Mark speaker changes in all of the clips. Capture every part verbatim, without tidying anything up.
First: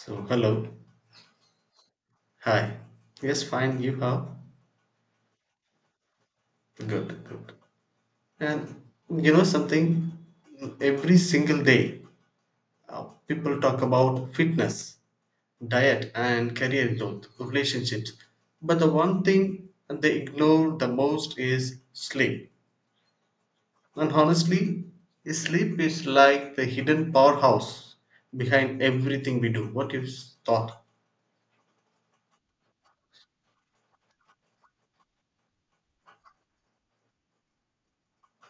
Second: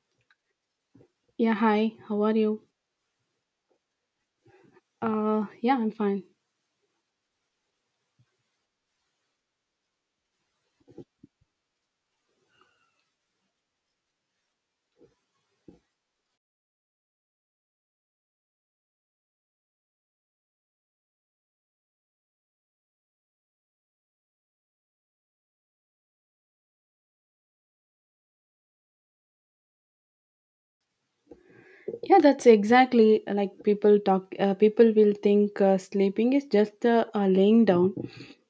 Speaker 1: So, hello.
Speaker 2: Yeah, hi. How are you?
Speaker 1: Hi. Yes, fine. You how?
Speaker 2: Uh, yeah, I'm fine.
Speaker 1: Good, good. And you know something? Every single day, uh, people talk about fitness, diet, and career growth, relationships. But the one thing they ignore the most is sleep. And honestly, sleep is like the hidden powerhouse behind everything we do. What is thought?
Speaker 2: Yeah, that's exactly like people talk. Uh, people will think uh, sleeping is just uh, uh, laying down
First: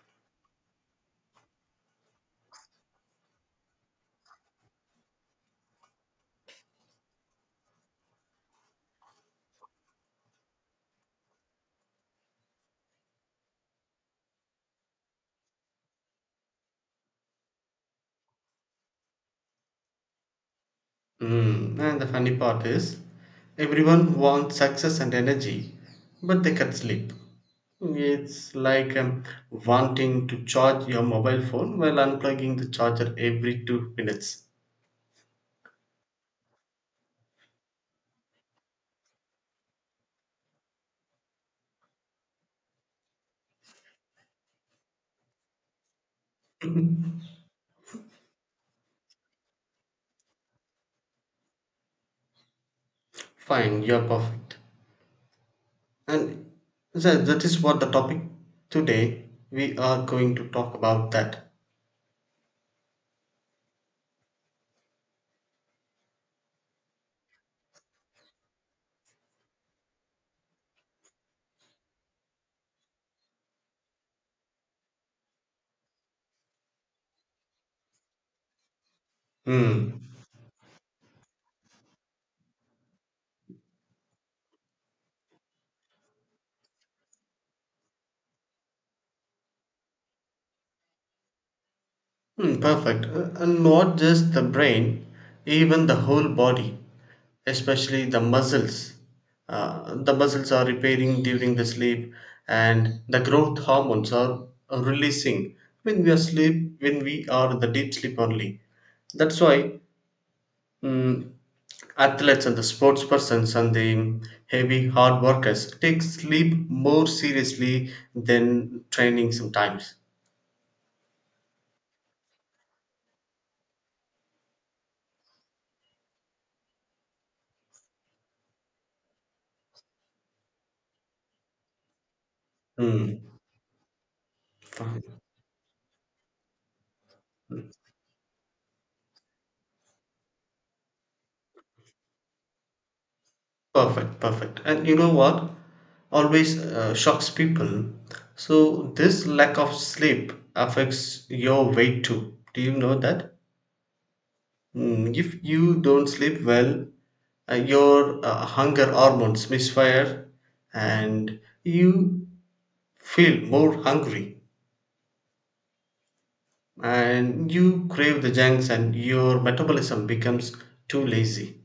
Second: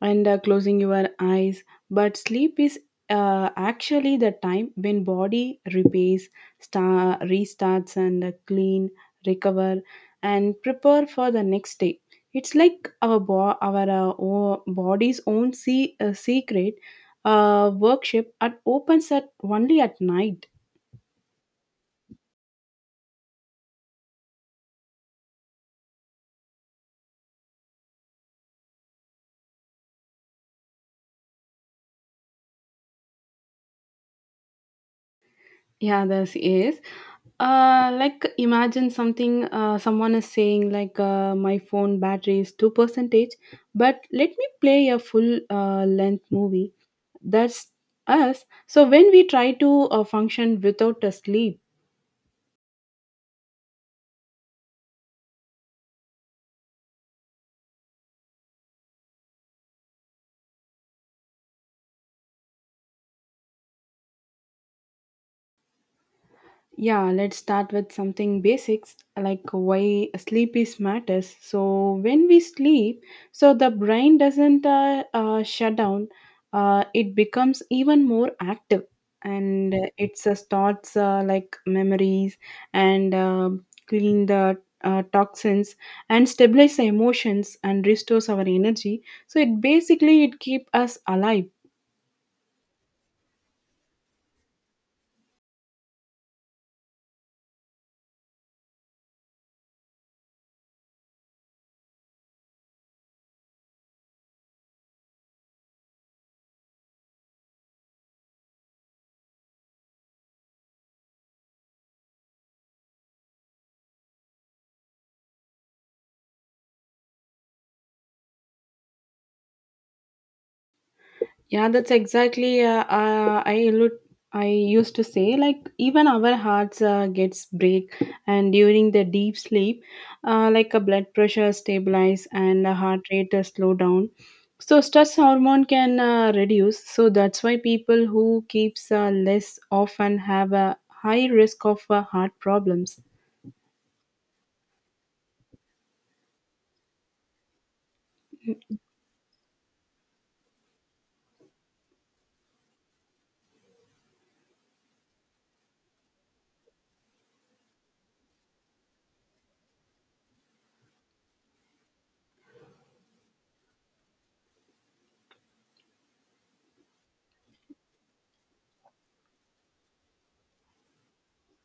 Speaker 2: and uh, closing your eyes, but sleep is uh, actually the time when body repairs, star restarts, and uh, clean, recover, and prepare for the next day. It's like our bo- our uh, o- body's own se- uh, secret uh, workshop. It opens at only at night.
Speaker 1: Mm. And the funny part is, everyone wants success and energy, but they can sleep. It's like um, wanting to charge your mobile phone while unplugging the charger every two minutes.
Speaker 2: Yeah, this is. Uh, like imagine something. Uh, someone is saying like, uh, my phone battery is two percentage, but let me play a full uh, length movie. That's us. So when we try to uh, function without a sleep.
Speaker 1: Fine, you're perfect. And that, that is what the topic today we are going to talk about that.
Speaker 2: Yeah, let's start with something basics like why sleep is matters. So when we sleep, so the brain doesn't uh, uh, shut down. Uh, it becomes even more active, and uh,
Speaker 1: Hmm.
Speaker 2: it's uh, starts uh, like memories and uh, clean the uh, toxins and stabilize the emotions and restores our energy. So it basically it keep us alive.
Speaker 1: Hmm, perfect. Uh, And not just the brain, even the whole body, especially the muscles. Uh, the muscles are repairing during the sleep, and the growth hormones are are releasing when we are sleep, when we are the deep sleep only. That's why mm, athletes and the sports persons and the heavy hard workers take sleep more seriously than training sometimes.
Speaker 2: Yeah, that's exactly. Uh, uh, I allu- I used to say like even our hearts uh, gets break, and during the deep sleep, uh, like a blood pressure stabilize and a heart
Speaker 1: Hmm.
Speaker 2: rate uh, slow down. So stress hormone can uh, reduce. So that's why people who keeps uh, less often have a high risk of uh, heart problems.
Speaker 1: Perfect, perfect. And you know what? Always uh, shocks people. So, this lack of sleep affects your weight too. Do you know that? Mm, if you don't sleep well, uh, your uh, hunger hormones misfire and you feel more hungry and you crave the junks and your metabolism becomes too lazy.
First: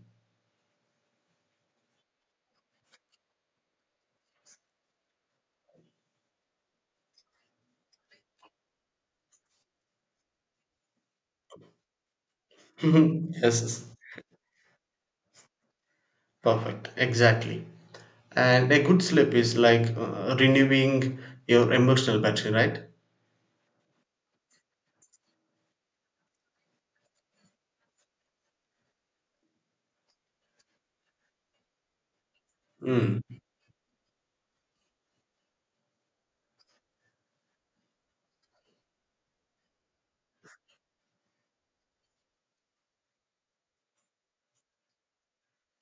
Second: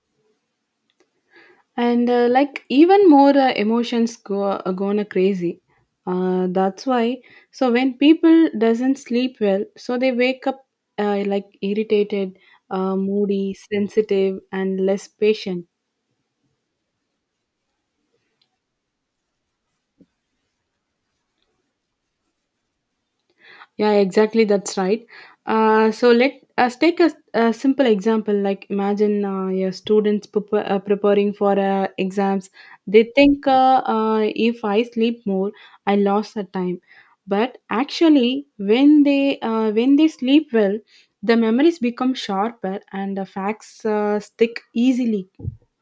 Speaker 2: And uh, like even more uh, emotions go uh, gonna crazy, uh, that's why so when people doesn't sleep well so they wake up uh, like irritated, uh, moody
Speaker 1: Yes, yes.
Speaker 2: sensitive and less patient.
Speaker 1: Perfect. Exactly. And a good sleep is like uh, renewing your emotional battery, right?
Speaker 2: Yeah, exactly. That's right. Uh, so let us take a, a simple example. Like imagine uh, your students prep- uh, preparing for uh, exams. They
Speaker 1: Mm.
Speaker 2: think uh, uh, if I sleep more, I lost the time. But actually, when they uh, when they sleep well, the memories become sharper and the facts uh, stick easily.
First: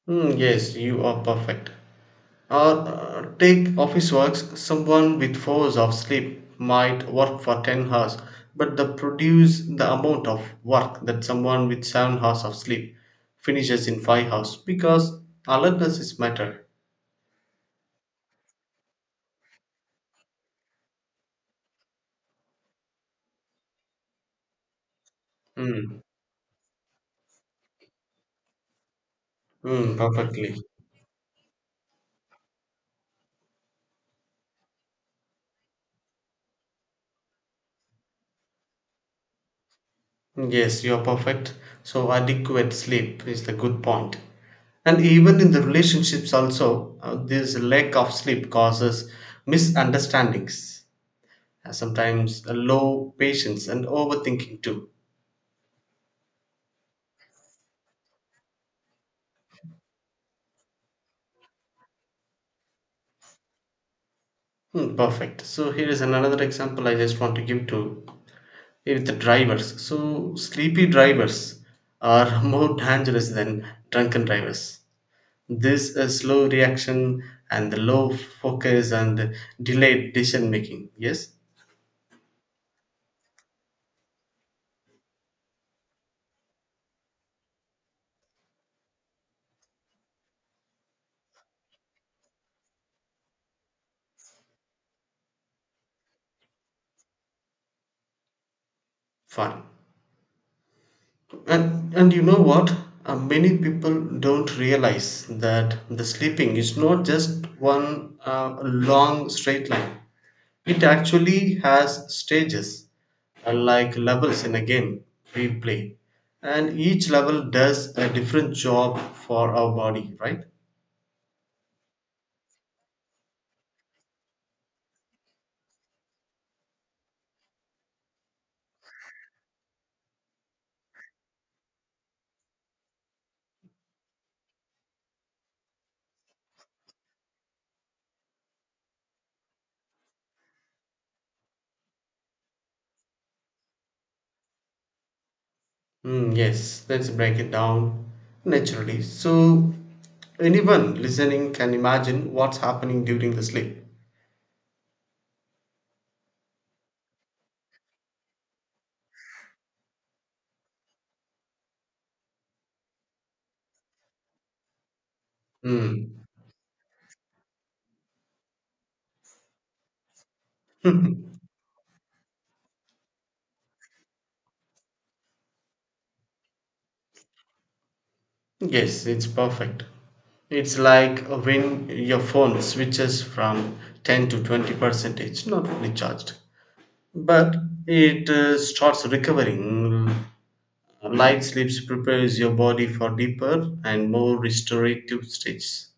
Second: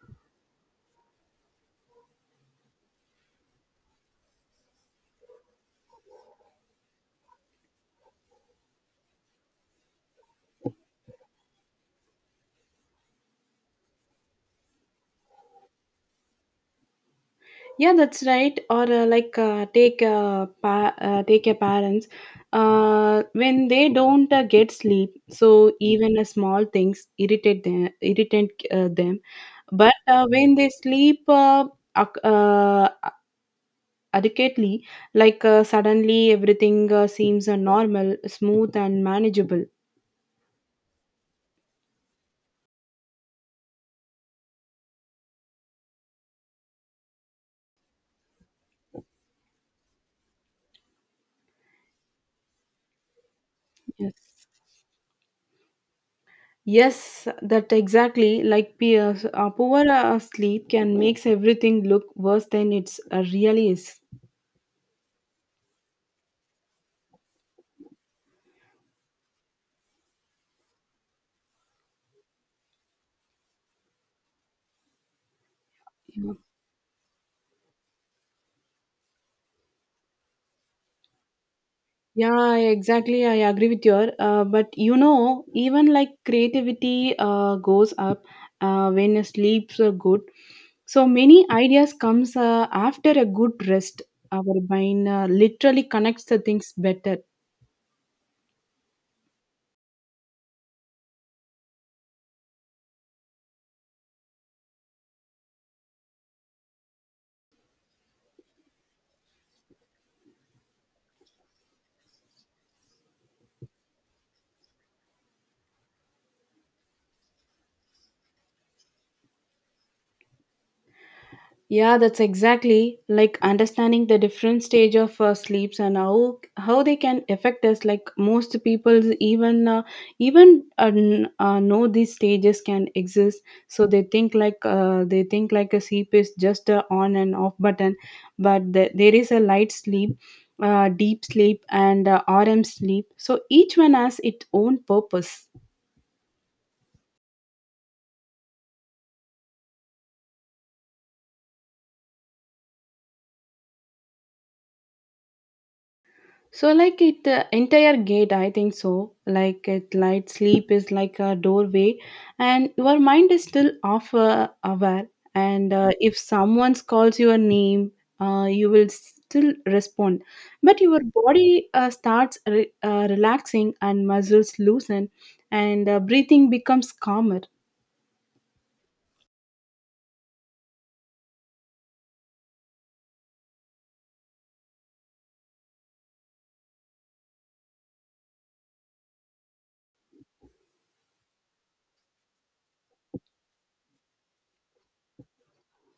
Speaker 1: Mm, yes, you are perfect. Or uh, take office works. Someone with four hours of sleep might work for ten hours, but they produce the amount of work that someone with seven hours of sleep finishes in five hours because alertness is matter.
Speaker 2: Yeah, that's right. Or uh, like uh, take uh, pa- uh, take your parents uh, when they don't uh, get sleep. So
Speaker 1: Mm,
Speaker 2: even uh, small things irritate them, irritate uh, them. But
Speaker 1: mm,
Speaker 2: uh, when
Speaker 1: perfectly.
Speaker 2: they sleep uh, ac- uh, adequately, like uh, suddenly everything uh, seems uh, normal, smooth, and manageable.
Speaker 1: Yes, you're perfect. So adequate sleep is the good point. And even in the relationships also, uh, this lack of sleep causes misunderstandings. Uh, Sometimes a low patience and
Speaker 2: Yes.
Speaker 1: overthinking too.
Speaker 2: Yes, that exactly. Like peer, uh, poor uh, sleep can makes everything look worse than it's uh, really is.
Speaker 1: Hmm, perfect. So here is another example I just want to give to with the drivers. So sleepy drivers are more dangerous than drunken drivers. This uh, slow reaction and the low focus and delayed decision making. Yes,
Speaker 2: Yeah, exactly. I agree with your. Uh, but you know, even like creativity uh, goes up uh, when your sleeps are good. So many ideas comes uh, after a good rest. Our mind uh, literally connects the things better.
Speaker 1: fun. And and you know what? Uh, many people don't realize that the sleeping is not just one uh, long straight line. It actually has stages, uh, like levels in a game we play, and each level does a different job for our body, right?
Speaker 2: Yeah, that's exactly like understanding the different stage of uh, sleeps and how how they can affect us. Like most people, even uh, even uh, n- uh, know these stages can exist, so they think like uh, they think like a sleep is just a on and off button, but the, there is a light sleep. Uh, deep sleep and uh, R M sleep. So each one has its own purpose.
Speaker 1: Mm, yes, let's break it down naturally. So, anyone listening can imagine what's happening during the sleep.
Speaker 2: So, like it uh, entire gate, I think so. Like it, light sleep is like a doorway, and your mind is still off uh, aware. And uh, if
Speaker 1: Mm,
Speaker 2: someone calls your name, uh, you will still respond, but your body uh, starts re- uh, relaxing and muscles loosen, and uh, breathing becomes calmer.
Speaker 1: yes, it's perfect. It's like when your phone switches from ten to twenty percentage, not fully charged, but it uh, starts recovering. Light sleeps prepares your body for deeper and more restorative stages.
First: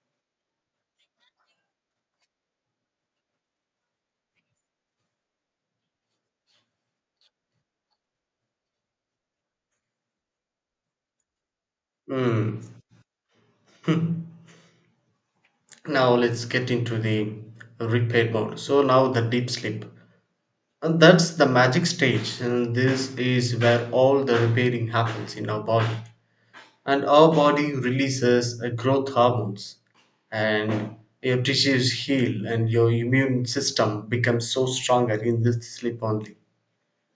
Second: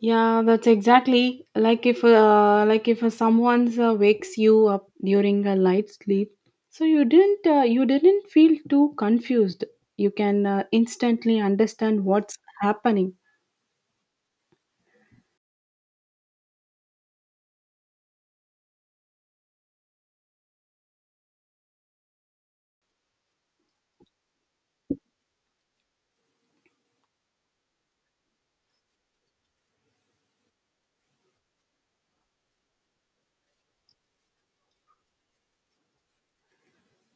Speaker 2: Yeah, that's exactly like if uh, like if someone's uh, wakes you up during a light sleep, so you didn't uh, you didn't feel too confused. You can uh, instantly understand what's
Speaker 1: Hmm.
Speaker 2: happening.
Speaker 1: Now let's get into the repair mode. So now the deep sleep, and that's the magic stage, and this is where all the repairing happens in our body, and our body releases a growth hormones, and your tissues heal, and your immune system becomes so stronger in this sleep only.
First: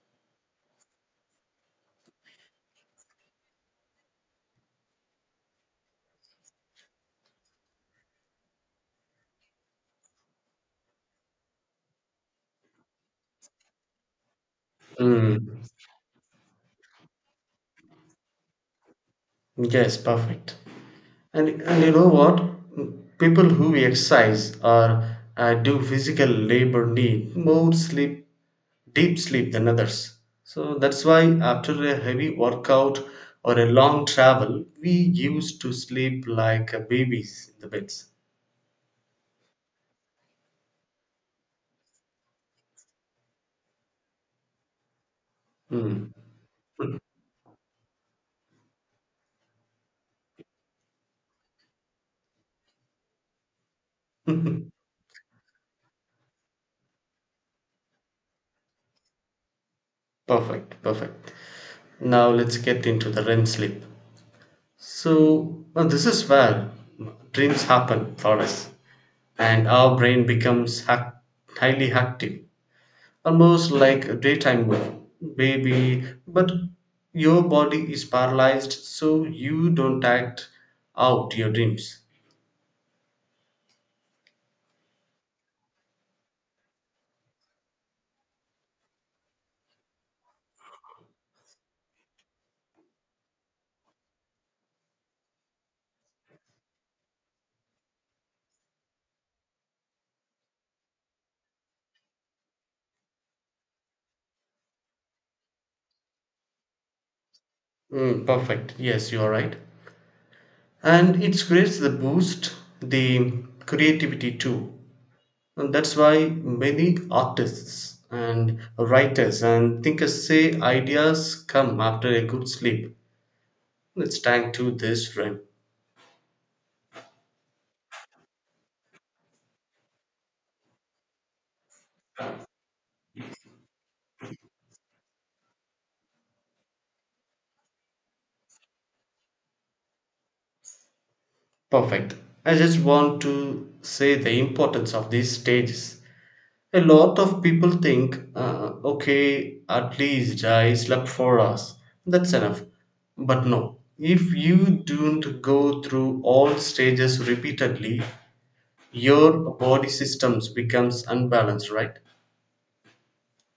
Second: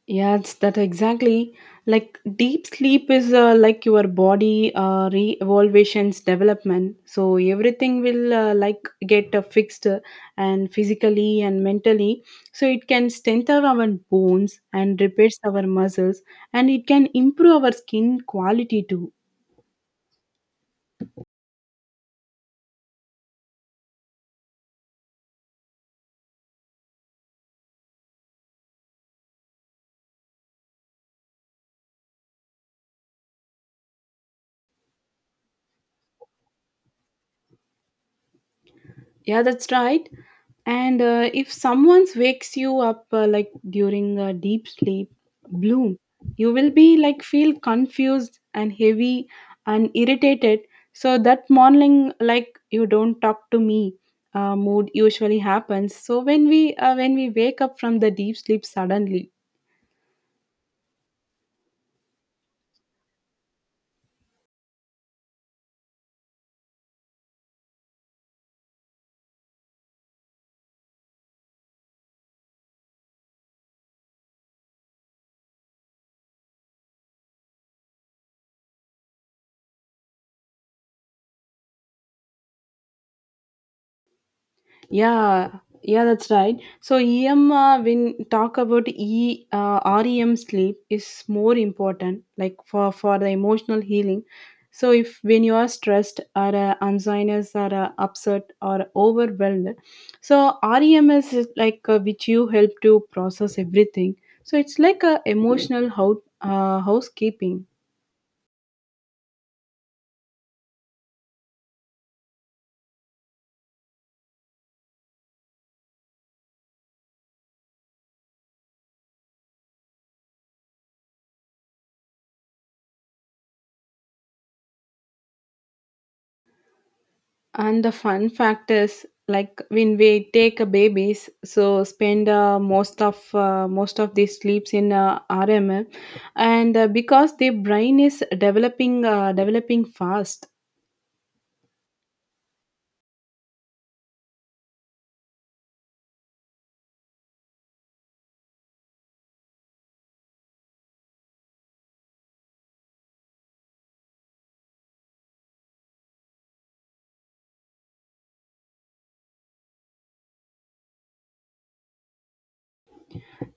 Speaker 2: Yeah, it's that exactly. Like deep sleep is uh, like your body uh, re-evaluation's development. So everything will uh, like get uh, fixed uh, and physically and mentally. So it can strengthen our bones and repairs
Speaker 1: Mm.
Speaker 2: our muscles, and it can improve our skin quality too.
Speaker 1: Yes, perfect. And and you know what? People who exercise or uh, do physical labor need more sleep, deep sleep than others. So that's why after a heavy workout or a long travel, we used to sleep like uh, babies in the beds.
Speaker 2: Yeah, that's right. And uh, if someone wakes you up uh, like during a deep sleep, bloom,
Speaker 1: Hmm.
Speaker 2: you will be like feel confused and heavy and irritated. So that morning, like you don't talk to me, uh, mood usually happens. So when we uh, when we wake up from the deep sleep suddenly.
Speaker 1: Perfect, perfect. Now let's get into the R E M sleep. So uh, this is where dreams happen for us, and our brain becomes hac- highly active, almost like a daytime wo- baby, but your body is paralyzed, so you don't act out your dreams.
Speaker 2: Yeah, yeah, that's right. So E M uh, when talk about E uh, REM sleep is more important, like for for the emotional healing. So if when you are stressed or uh, anxious or uh, upset or overwhelmed, so REM is like uh, which you help to process everything. So it's like a emotional house uh, housekeeping.
Speaker 1: Mm, perfect. Yes, you are right, and it creates the boost, the creativity too, and that's why many artists and writers and thinkers say ideas come after a good sleep. Let's thank to this friend.
Speaker 2: And the fun fact is, like when we take a babies, so spend uh, most of uh, most of these sleeps in uh, R M L, and uh, because the brain is developing uh, developing fast.
Speaker 1: Perfect. I just want to say the importance of these stages. A lot of people think, uh, okay, at least I slept four hours. That's enough. But no, if you don't go through all stages repeatedly, your body systems becomes unbalanced, right?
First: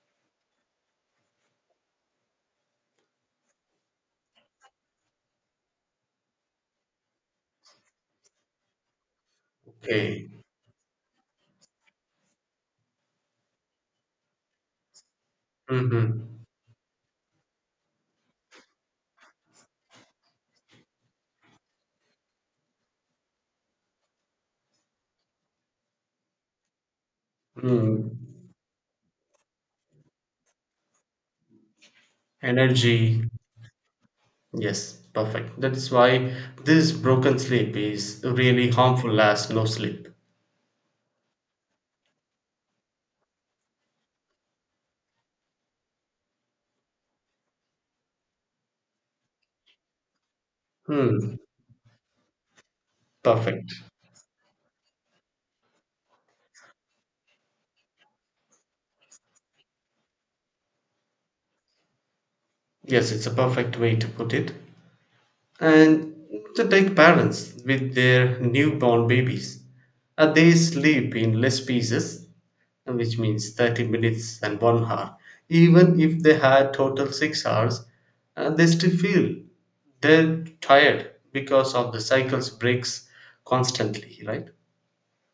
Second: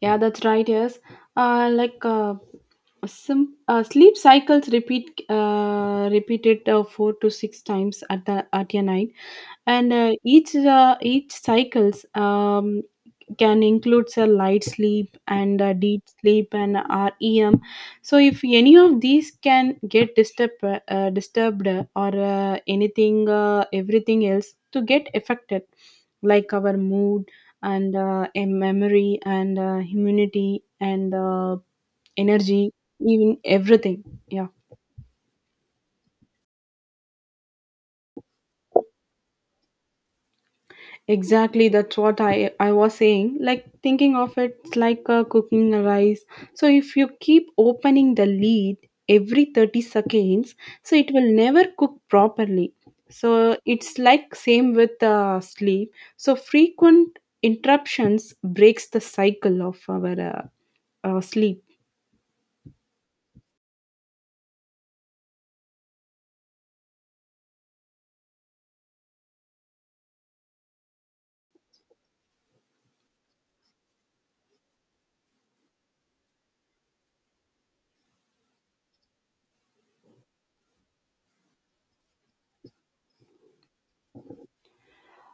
Speaker 2: Yeah, that's right. Yes, uh, like. Uh, some uh, sleep cycles repeat uh, repeated uh, four to six times at the at a night and uh,
Speaker 1: Okay.
Speaker 2: each uh, each cycles um, can includes a light sleep and a deep
Speaker 1: Mm-hmm.
Speaker 2: sleep and REM. So if any of these can get disturbed, uh, disturbed or uh, anything, uh, everything else to get affected, like our mood and
Speaker 1: Mm.
Speaker 2: uh, em- memory and uh, immunity and uh, energy,
Speaker 1: Energy.
Speaker 2: even everything. Yeah.
Speaker 1: Yes, perfect. That is why this broken sleep is really harmful as no sleep.
Speaker 2: Exactly, that's what I, I was saying. Like thinking of it, it's like uh, cooking a rice. So if you keep opening the lid every 30 seconds, so it will
Speaker 1: Hmm.
Speaker 2: never cook properly. So
Speaker 1: Perfect.
Speaker 2: it's like same with uh, sleep. So frequent interruptions breaks the cycle of our uh, uh, sleep.
Speaker 1: Yes, it's a perfect way to put it. And to take parents with their newborn babies, uh, they sleep in less pieces, which means thirty minutes and one hour. Even if they had total six hours, uh, they still feel they're tired because of the cycle's breaks constantly, right?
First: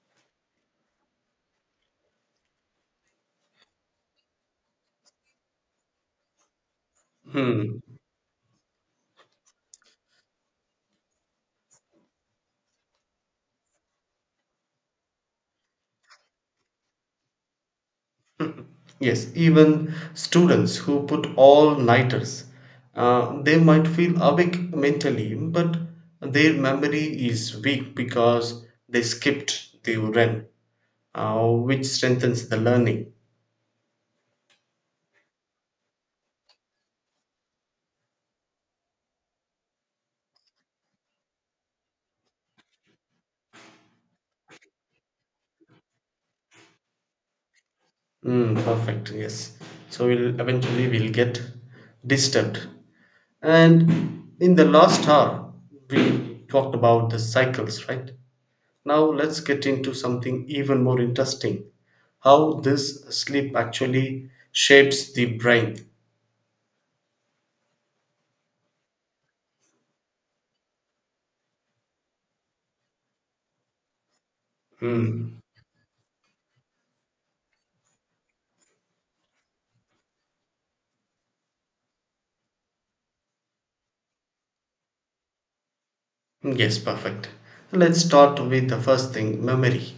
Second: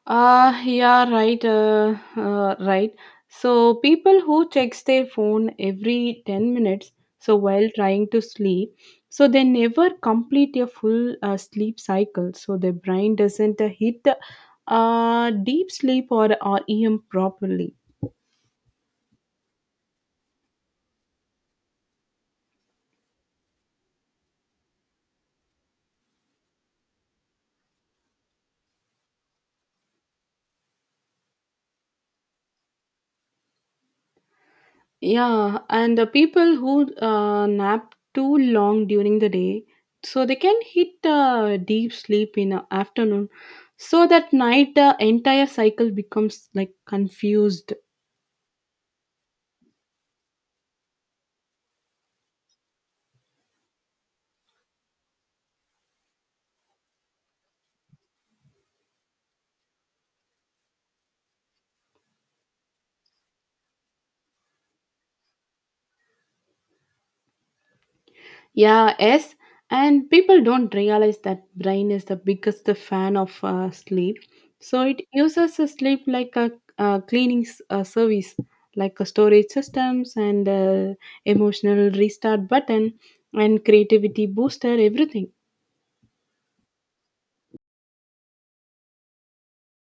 Speaker 2: Uh, yeah, right, uh, uh, right. So people who checks their phone every 10 minutes, so while
Speaker 1: Hmm.
Speaker 2: trying to sleep, so they never complete a full uh, sleep cycle. So their brain doesn't uh, hit uh, deep sleep or REM properly.
Speaker 1: Yes, even students who put all nighters, uh, they might feel awake mentally, but their memory is weak because they skipped the R E M, uh, which strengthens the learning.
Speaker 2: Yeah, and the people who uh, nap too long during the day, so they can hit uh, deep sleep in the afternoon. So that night, the entire cycle becomes like confused.
Speaker 1: Mm, perfect. Yes. So we'll eventually we'll get disturbed. And in the last hour, we talked about the cycles, right? Now let's get into something even more interesting: how this sleep actually shapes the brain.
Speaker 2: Yeah, yes, and people don't realize that brain is the biggest fan of uh, sleep. So it
Speaker 1: Mm,
Speaker 2: uses a sleep like a, uh cleaning s- uh, service, like a storage systems and uh, emotional restart button and creativity booster, everything.
Speaker 1: yes, perfect. Let's start with the first thing memory.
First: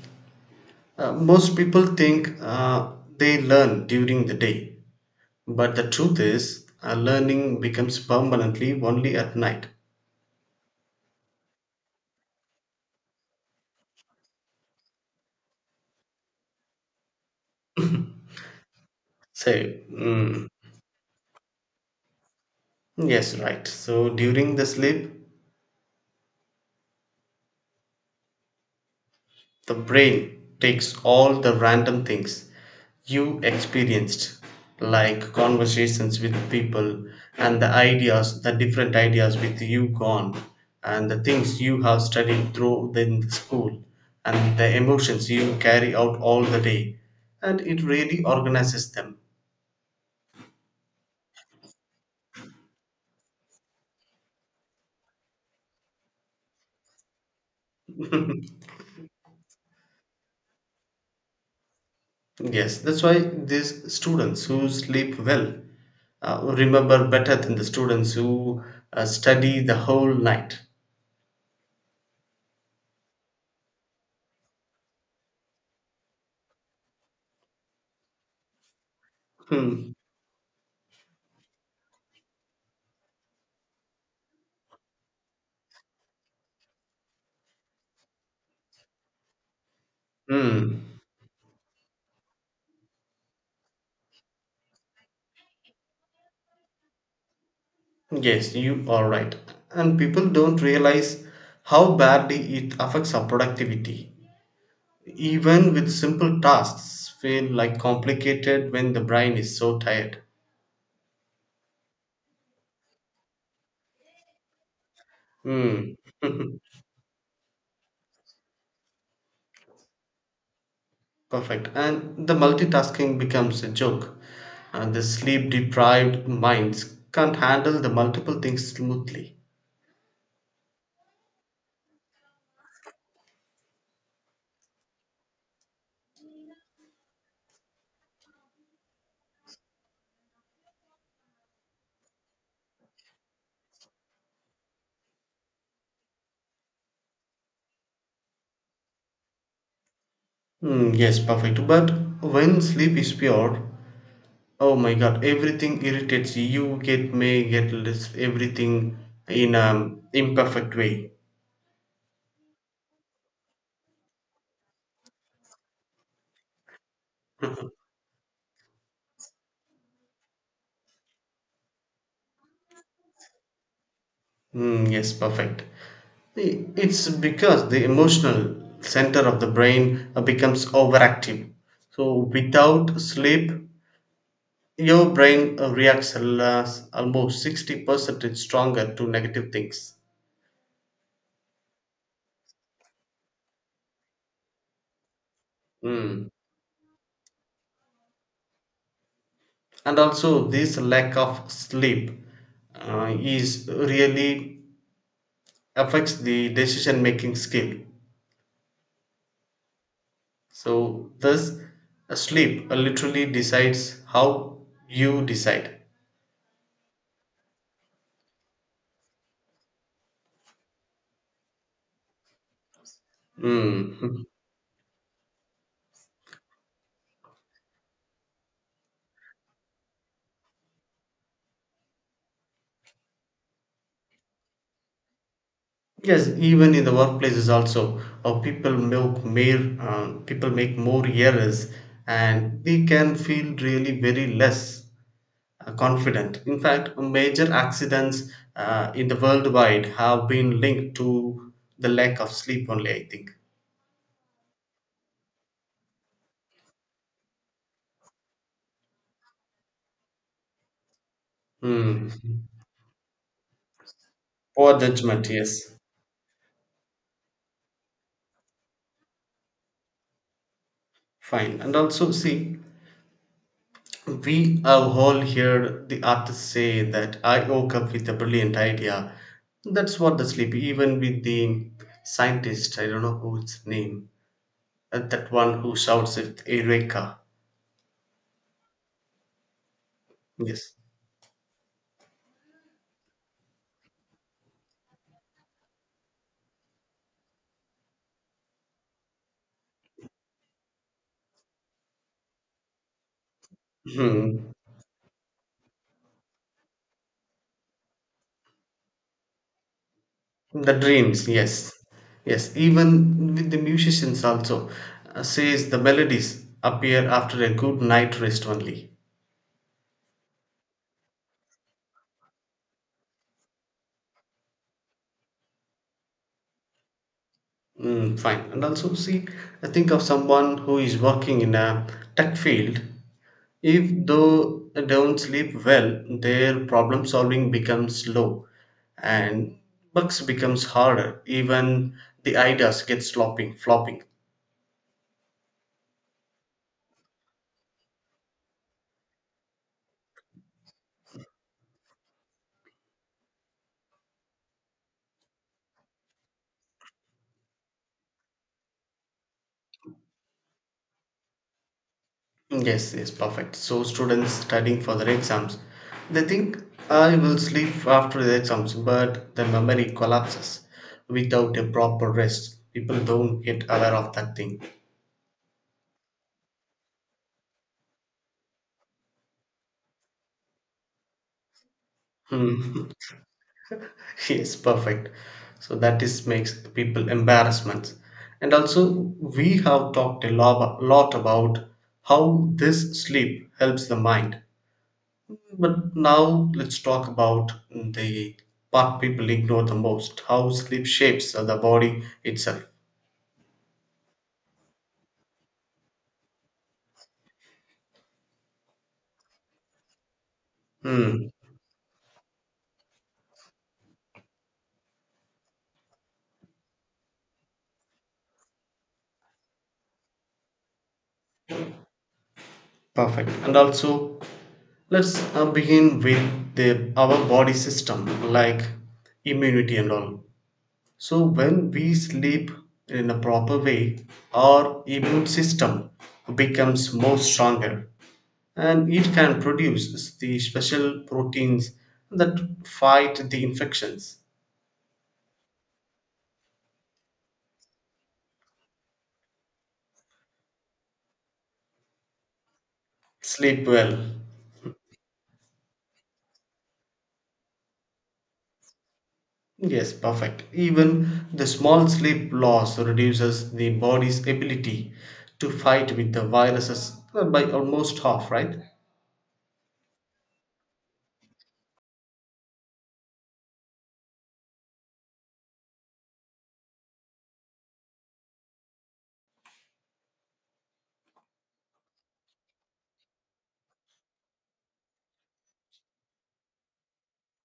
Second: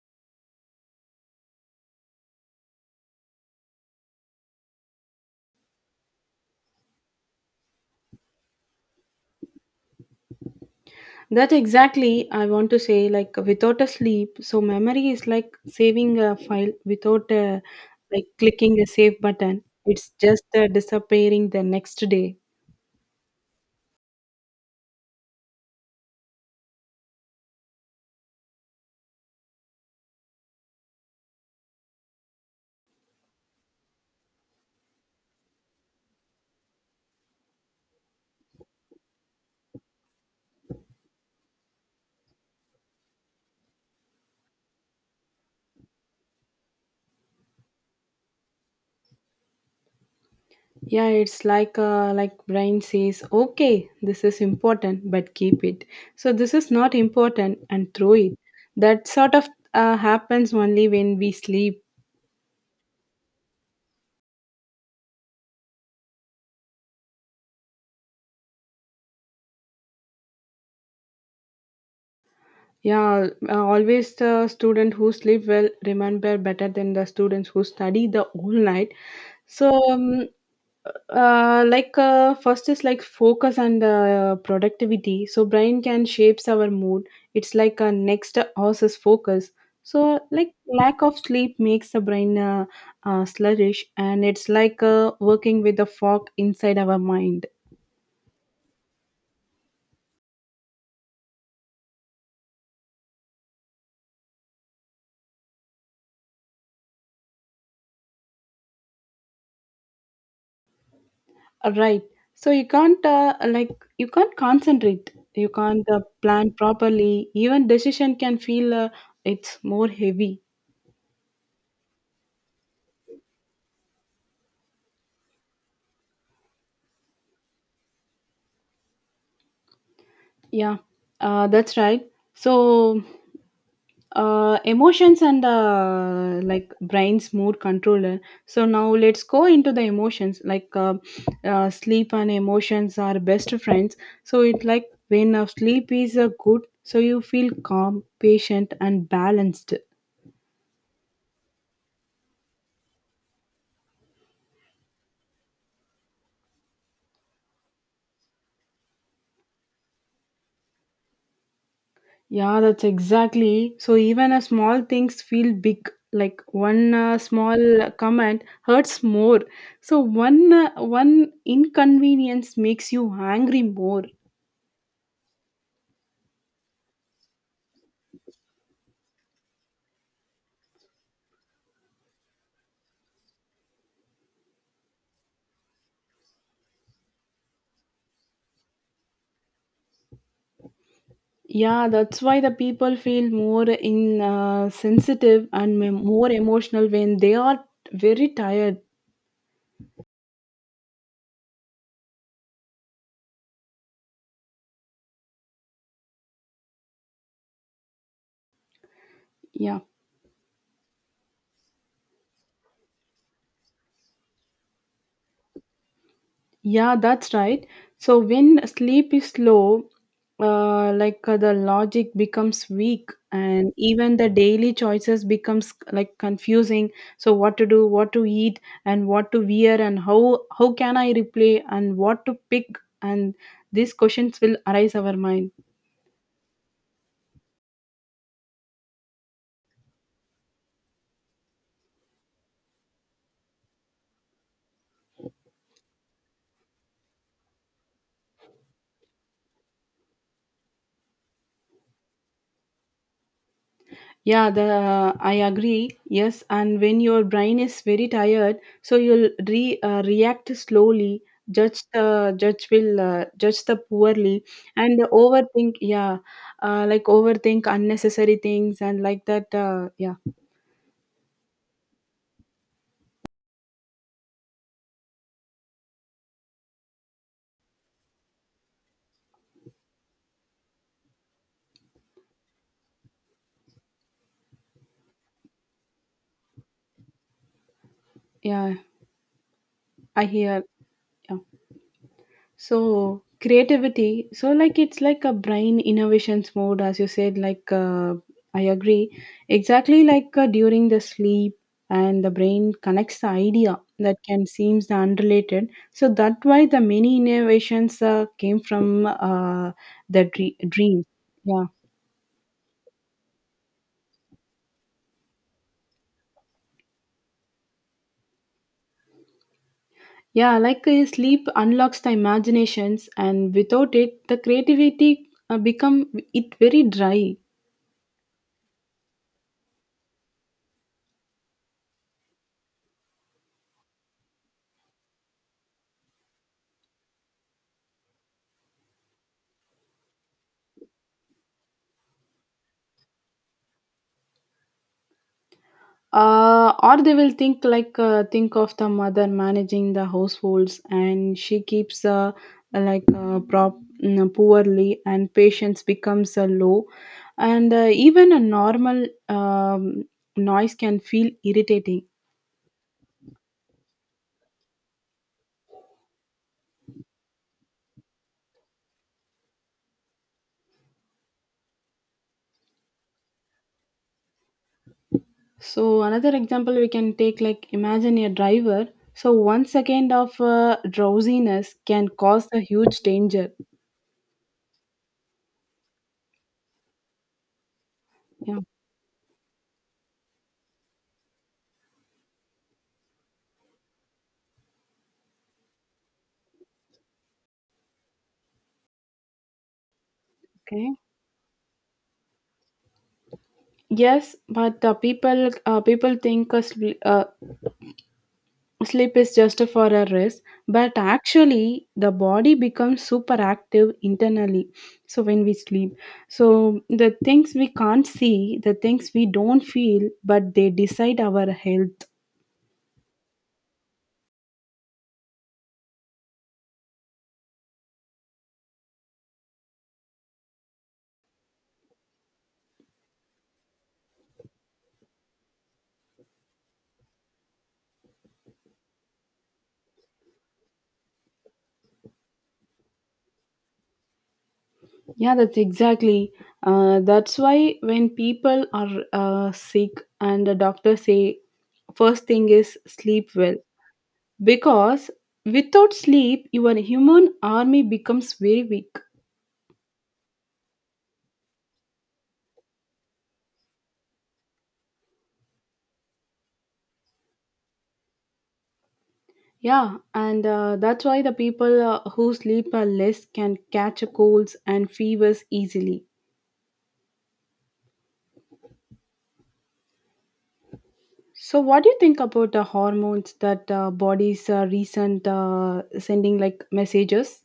Speaker 1: Uh, most people think uh, they learn during the day, but the truth is, uh, learning becomes permanently only at night.
Speaker 2: That exactly I want to say like without a sleep, so memory is like saving a file without uh like clicking a save
Speaker 1: So,
Speaker 2: button, it's just
Speaker 1: mm,
Speaker 2: uh, disappearing the next day.
Speaker 1: yes, right. So, during the sleep, the brain takes all the random things you experienced, like conversations with people and the ideas, the different ideas with you gone, and the things you have studied through in the school, and the emotions you carry out all the day, and it really organizes them.
Speaker 2: Yeah, it's like uh, like brain says okay this is important but keep it, so this is not important and throw it, that sort of uh, happens only when we sleep.
Speaker 1: Yes, that's why these students who sleep well uh, remember better than the students who uh, study the whole night.
Speaker 2: Yeah uh, always the student who sleep well remember better than the students who study the whole night. So,
Speaker 1: Hmm.
Speaker 2: um, uh, like uh, first is like focus and uh, productivity. So brain can shapes our mood. It's like a next horse's focus. So like
Speaker 1: Hmm.
Speaker 2: lack of sleep makes the brain uh, uh, sluggish, and it's like uh, working with the fog inside our mind.
Speaker 1: Yes, you are right. And people don't realize how badly it affects our productivity. Even with simple tasks feel like complicated when the brain is so tired.
Speaker 2: Right. So you can't uh, like you can't concentrate. You can't
Speaker 1: Hmm.
Speaker 2: uh, plan properly. Even decision can feel uh, it's more heavy.
Speaker 1: Perfect. And the multitasking becomes a joke. And the sleep deprived minds can't handle the multiple things smoothly.
Speaker 2: Yeah, uh, that's right. So uh, emotions and uh, like brain's mood controller. So now let's go into the emotions. Like uh, uh, sleep and emotions are best friends. So it like when uh, sleep is uh, good, so you feel calm, patient, and balanced.
Speaker 1: Hmm, yes, perfect. But when sleep is pure, oh my god, everything irritates you. You get may get less everything in an imperfect way.
Speaker 2: Yeah, that's exactly. So even a small things feel big. Like one uh, small comment hurts more. So one uh, one inconvenience makes you angry more.
Speaker 1: Mm, yes, perfect. I- It's because the emotional center of the brain uh, becomes overactive. So without sleep, your brain uh, reacts al- almost sixty percent stronger to negative things.
Speaker 2: Yeah, that's why the people feel more in uh, sensitive and mem- more
Speaker 1: Mm.
Speaker 2: emotional when they are very tired.
Speaker 1: And also, this lack of sleep uh, is really affects the decision making skill.
Speaker 2: Yeah.
Speaker 1: So, thus, a sleep uh, literally decides how you decide.
Speaker 2: Yeah, that's right. So when sleep is slow, uh, like uh, the logic becomes weak, and even
Speaker 1: Mm.
Speaker 2: the daily choices becomes like confusing. So what to do, what to eat, and what to wear, and how how can I replay, and what to pick, and these questions will arise our mind.
Speaker 1: Yes, even in the workplaces also, uh, people make mere uh, people make more errors, and they can feel really very less uh, confident. In fact, major accidents uh, in the worldwide have been linked to the lack of sleep only. I think.
Speaker 2: Yeah, the uh, I agree. Yes, and when your brain is very tired, so you'll re uh, react slowly. Judge
Speaker 1: Mm.
Speaker 2: the judge will uh, judge the poorly
Speaker 1: Poor
Speaker 2: and
Speaker 1: judgment. Yes,
Speaker 2: overthink. Yeah, uh, like overthink unnecessary things and like that. Uh, yeah,
Speaker 1: fine, and also see. We have all heard the artist say that I woke up with a brilliant idea. That's what the sleep, even with the scientist, I don't know whose name, uh, that one who shouts it, Eureka.
Speaker 2: yeah, I hear.
Speaker 1: Yes.
Speaker 2: Yeah. So creativity, so like it's like a brain innovations mode, as you said. Like uh, I agree, exactly like uh, during the sleep, and the brain connects the idea that can
Speaker 1: Hmm.
Speaker 2: seems unrelated. So that why the many innovations uh, came from uh, the dre-
Speaker 1: The
Speaker 2: dream.
Speaker 1: dreams,
Speaker 2: Yeah.
Speaker 1: yes. Yes, even with the musicians also, uh, says the melodies appear after a good night rest only.
Speaker 2: Yeah, like uh, sleep unlocks the imaginations, and without it, the creativity uh, become it very dry.
Speaker 1: Mm, fine. And also, see, I think of someone who is working in a tech field. If though they don't sleep well, their problem solving becomes low, and bugs becomes harder. Even the ideas get slopping, flopping.
Speaker 2: Uh, or they will think like uh, think of the mother managing the households and she keeps uh, like uh, prop mm, poorly and patience becomes uh, low and uh, even a normal um, noise can feel irritating.
Speaker 1: Yes, yes, perfect. So students studying for their exams, they think I will sleep after the exams, but the memory collapses without a proper rest. People don't get aware of that thing.
Speaker 2: So another example we can take, like imagine a driver, so one second of uh, drowsiness can cause a
Speaker 1: Hmm.
Speaker 2: huge danger.
Speaker 1: Yes, perfect. So that is makes people embarrassments. And
Speaker 2: Yeah.
Speaker 1: also we have talked a lot, lot about how this sleep helps the mind, but now let's talk about the part people ignore the most: how sleep
Speaker 2: Okay.
Speaker 1: shapes the body itself.
Speaker 2: Yes, but uh, people uh, people think uh, sl- uh, sleep is just for a rest, but
Speaker 1: Hmm,
Speaker 2: actually the body becomes super active internally. So when we sleep, so the things we can't see, the things we don't feel, but they decide our health.
Speaker 1: perfect. And also, let's uh, begin with the our body system, like immunity and all. So, when we sleep in a proper way, our immune system becomes more stronger and it can produce the special proteins that fight the infections.
Speaker 2: Yeah, that's exactly. Uh, that's why when people are uh, sick and the doctor say first thing is sleep well
Speaker 1: Sleep well.
Speaker 2: because without sleep your human army becomes very weak.
Speaker 1: Yes, perfect. Even the small sleep loss reduces the body's ability to fight with the viruses by almost half, right?
Speaker 2: Yeah, and uh, that's why the people uh, who sleep uh, less can catch colds and fevers easily. So, what do you think about the hormones that uh, bodies uh, recent uh, sending like messages?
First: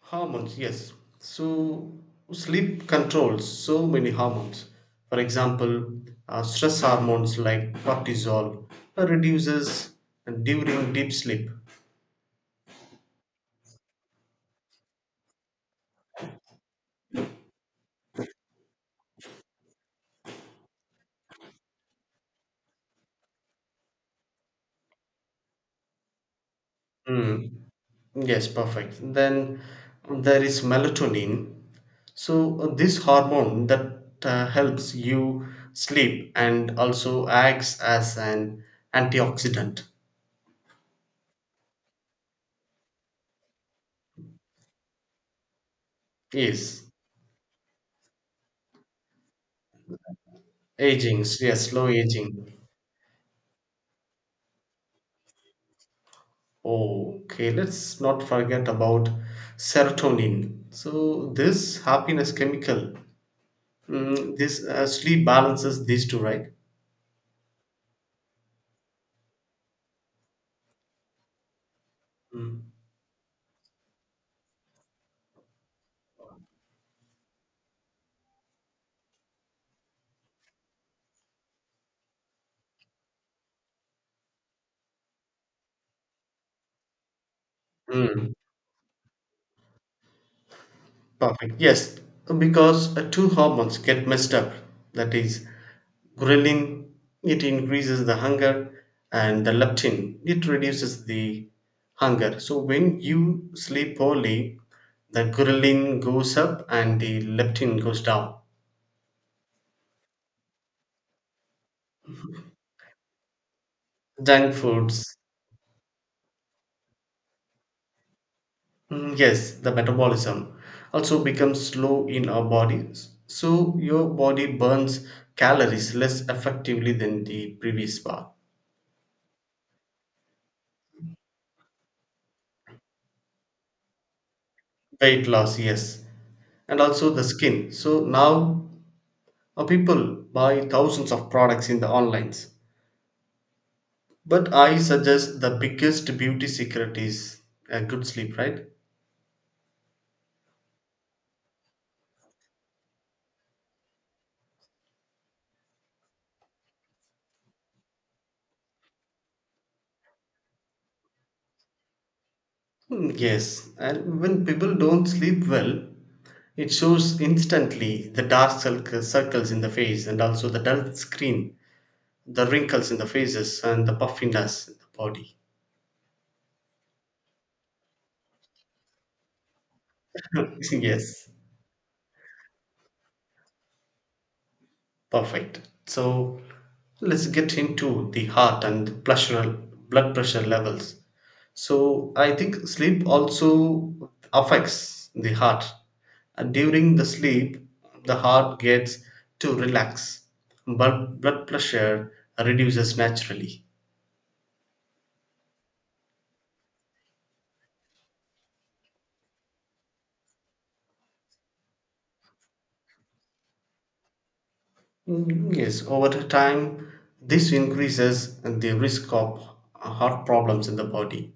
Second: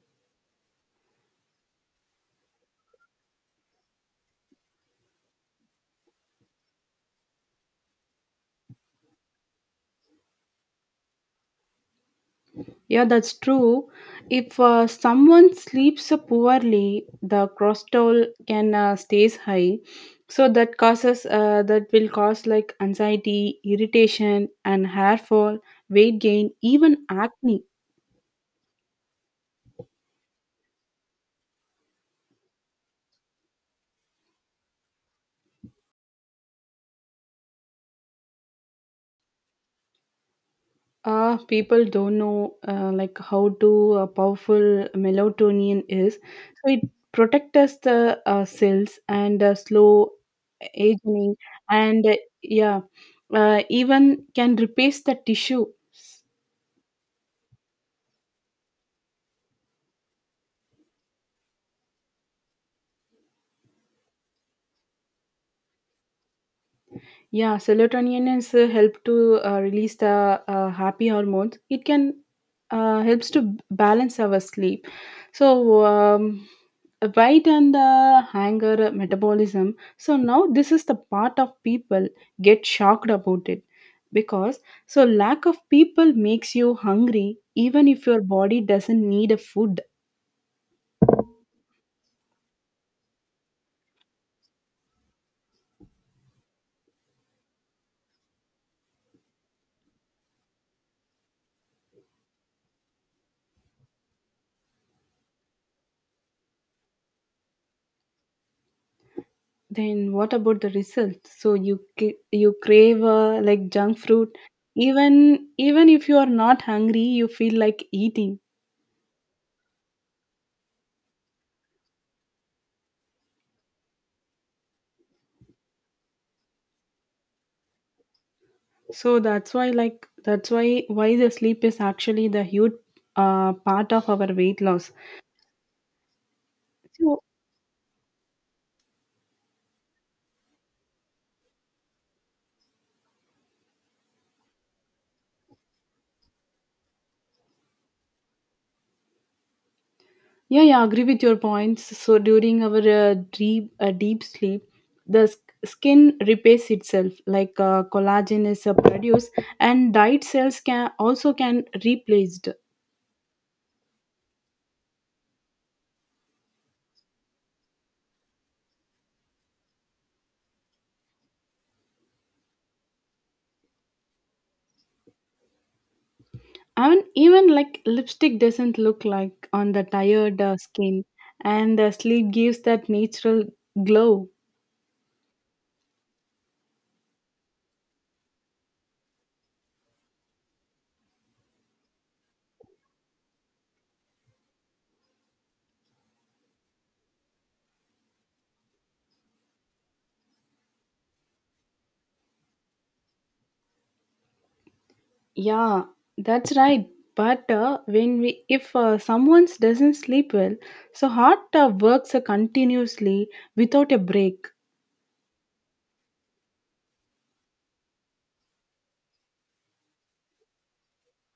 Speaker 1: Hormones, yes. So sleep controls so many hormones. For example, uh, stress hormones like cortisol uh, reduces during deep sleep.
Speaker 2: Yeah, that's true. If uh, someone sleeps poorly, the cortisol can uh, stays high. So that causes uh, that will cause like anxiety, irritation, and hair fall, weight gain, even acne.
Speaker 1: Mm, yes, perfect. Then there is melatonin. So uh, this hormone that uh, helps you sleep and also acts as an antioxidant.
Speaker 2: Uh people don't know uh, like how to uh, powerful melatonin is, so it
Speaker 1: Yes,
Speaker 2: protects the uh, cells and uh, slow
Speaker 1: aging,
Speaker 2: aging,
Speaker 1: yes, slow
Speaker 2: and uh,
Speaker 1: aging.
Speaker 2: yeah uh, even can replace the tissue.
Speaker 1: Okay, let's not forget about serotonin. So this happiness chemical, mm, this uh, sleep balances these two, right?
Speaker 2: Yeah, serotonin is uh, help to uh, release the uh, happy hormones. It can
Speaker 1: Mm.
Speaker 2: uh, helps to b- balance our sleep. So um, weight and the hunger metabolism. So now this is the part of people get shocked about it, because so lack of people makes you hungry even if your
Speaker 1: Mm,
Speaker 2: body doesn't need a food.
Speaker 1: perfect. Yes, because uh, two hormones get messed up. That is, ghrelin it increases the hunger, and the leptin it reduces the hunger. So when you sleep poorly, the ghrelin goes up and the leptin goes down.
Speaker 2: Then what about the result? So you ca- you crave uh, like junk fruit,
Speaker 1: Junk foods,
Speaker 2: even even if you are not hungry, you feel like eating.
Speaker 1: mm, yes, the metabolism also becomes slow in our bodies, so your body burns calories less effectively than the previous bar.
Speaker 2: So that's why like that's why why the sleep is actually the huge uh, part of our weight loss.
Speaker 1: Weight loss, yes, and also
Speaker 2: So
Speaker 1: the skin. So now uh, people buy thousands of products in the online, but I suggest the biggest beauty secret is a good sleep, right?
Speaker 2: yeah, yeah, I agree with your points. So during our uh, deep uh, deep sleep, the s- skin repairs itself, like uh, collagen is uh, produced, and diet cells can also can replaced.
Speaker 1: Mm, yes, and when people don't sleep well, it shows instantly the dark circ- circles in the face and also the dull skin, the wrinkles in the faces, and the puffiness in the body.
Speaker 2: I mean, even like lipstick doesn't look like on the tired uh, skin,
Speaker 1: Yes.
Speaker 2: and the sleep gives that natural glow.
Speaker 1: Perfect. So let's get into the heart and the pleasural blood pressure levels. So I think sleep also affects the heart. And during the sleep, the heart gets to relax, but blood pressure reduces naturally.
Speaker 2: Yeah, that's right. But uh, when we, if uh, someone doesn't sleep well, so heart uh, works uh, continuously without a break.
Speaker 1: Mm, yes, over the time, this increases the risk of heart problems in the body.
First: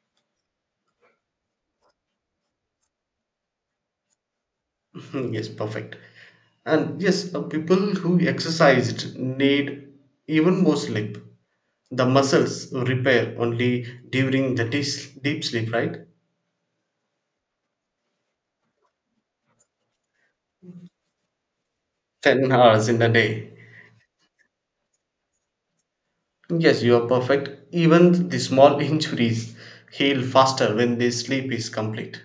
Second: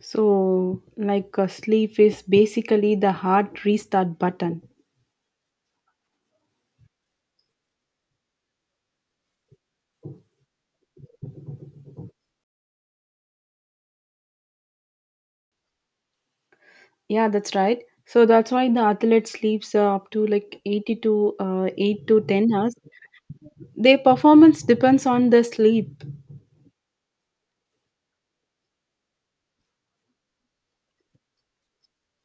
Speaker 2: So, like uh, sleep is basically the heart restart button.
Speaker 1: Hmm, yes, perfect. And yes, uh, people who exercised need even more sleep. The muscles repair only during the deep deep sleep, right?
Speaker 2: Yeah, that's right. So that's why the athlete sleeps uh, up to like eighty to uh, eight to ten
Speaker 1: ten
Speaker 2: hours.
Speaker 1: hours in a day.
Speaker 2: Their performance depends on the sleep.
Speaker 1: Yes, you are perfect. Even the small injuries heal faster when the sleep is complete.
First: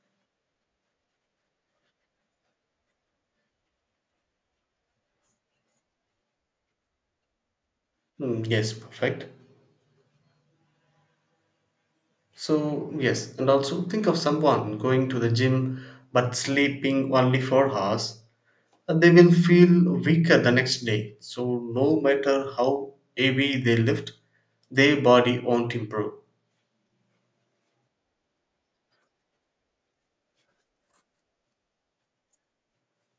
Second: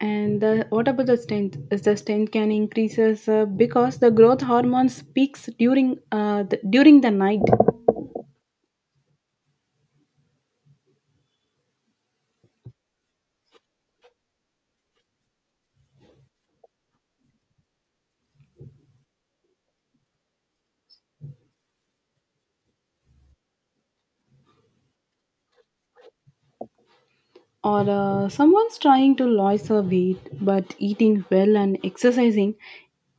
Speaker 2: And the, what about the strength? Is the strength can increases uh, because the growth hormones peaks during uh, the, during the night.
Speaker 1: Hmm, yes, perfect. So, yes, and also think of someone going to the gym but sleeping only four hours. They will feel weaker the next day. So, no matter how heavy they lift, their body won't improve.
Speaker 2: Or uh, someone's trying to lose a weight, but eating well and exercising,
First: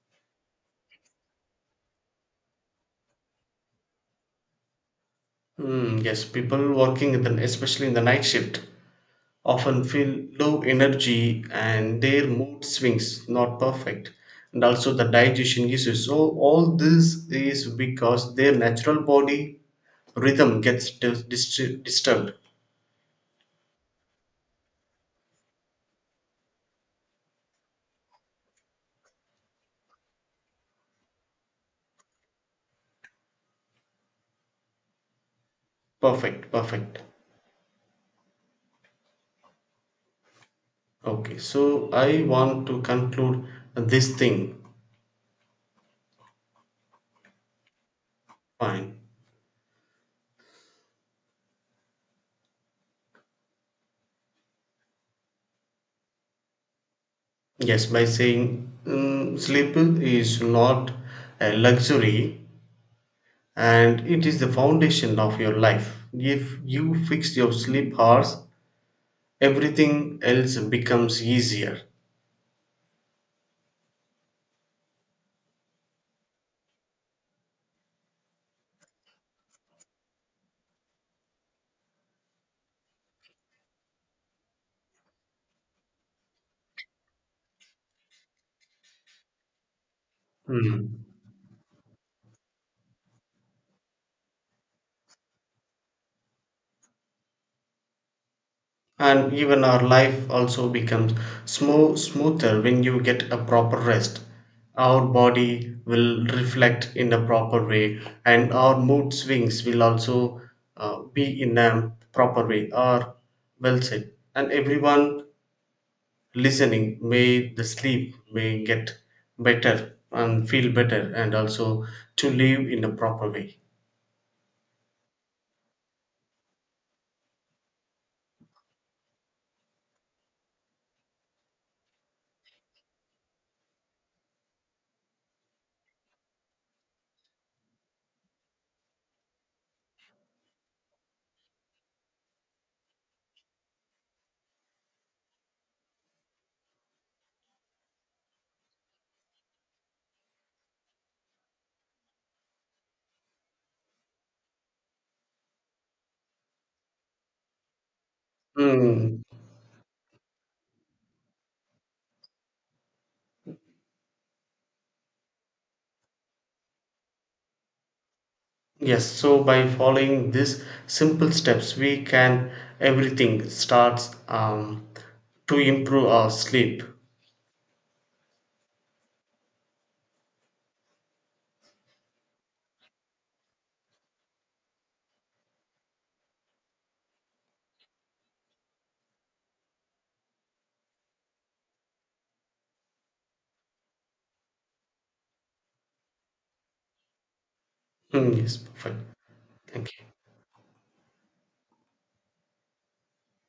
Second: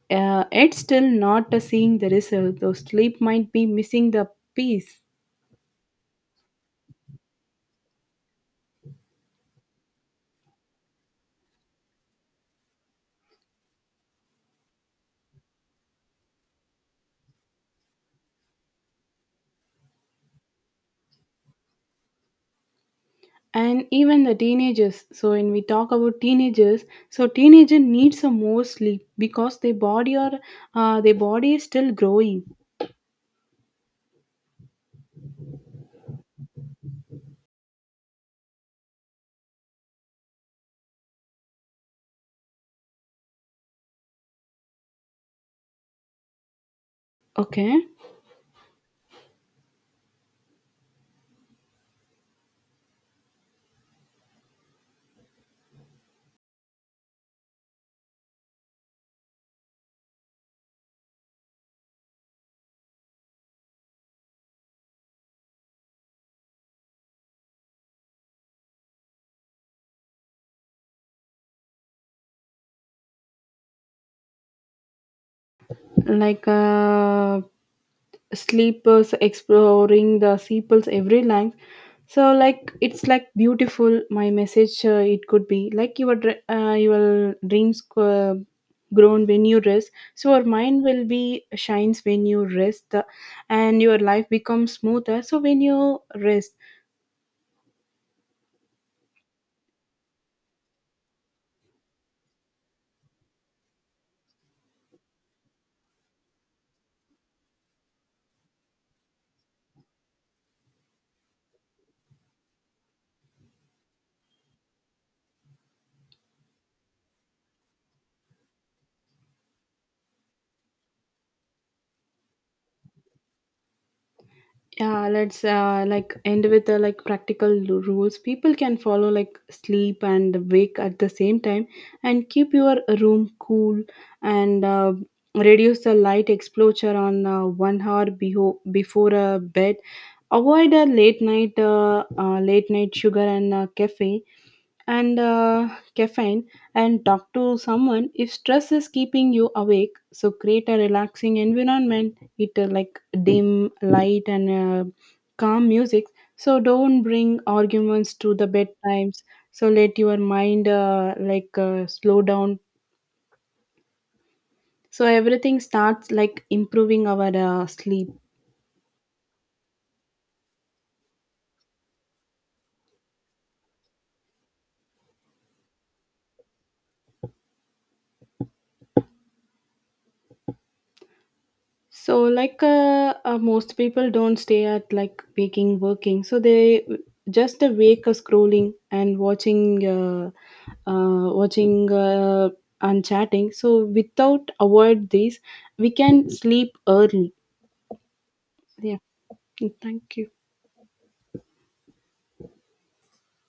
Speaker 2: uh, it's still not uh, seeing the result. Though sleep might be missing the piece.
Speaker 1: Hmm, yes, people working, in the, especially in the night shift, often feel low energy and their mood swings, not perfect. And also the digestion issues. So, all this is because their natural body rhythm gets dis- dis- disturbed.
Speaker 2: And even the teenagers, so when we talk about teenagers, so teenager needs a more sleep because their body or uh, their body is still growing.
Speaker 1: Perfect, perfect. Okay, so I want to conclude this thing.
Speaker 2: Okay,
Speaker 1: Fine. Yes, by saying "Mm, "sleep is not a luxury and it is the foundation of your life. If you fix your sleep hours, everything else becomes easier.
Speaker 2: like uh, sleepers exploring the sepals every line, so like it's like beautiful my message uh, It could be like your dr- uh, your dreams uh, grown when you rest, so your mind will
Speaker 1: Mm.
Speaker 2: be shines when you rest uh, and your life becomes smoother, so when you rest.
Speaker 1: And even our life also becomes smooth, smoother when you get a proper rest. Our body will reflect in a proper way, and our mood swings will also uh, be in a proper way. Or, well said. And everyone listening, may the sleep may get better and feel better and also to live in a proper way.
Speaker 2: Yeah, let's uh, like end with uh, like practical l- rules people can follow, like sleep and wake at the same time, and keep your room cool, and uh, reduce the light exposure on uh, one hour beho- before uh, bed. Avoid a late night uh, uh, late night sugar and uh, caffeine and uh, caffeine, and talk to someone if stress is keeping you awake. So create a relaxing environment, it uh, like dim light and uh, calm music. So don't bring arguments to the bedtimes,
Speaker 1: Mm,
Speaker 2: so let your mind uh, like uh, slow down, so everything starts like improving our uh, sleep.
Speaker 1: yes, so by following these simple steps, we can everything starts um, to improve our sleep.
Speaker 2: So like uh, uh, most people don't stay at like waking working, so they just a wake a scrolling and watching uh, uh, watching uh, and chatting. So without avoid these, we can sleep early.
Speaker 1: Mm, yes,
Speaker 2: Yeah.
Speaker 1: perfect. Thank you.
Speaker 2: Thank you.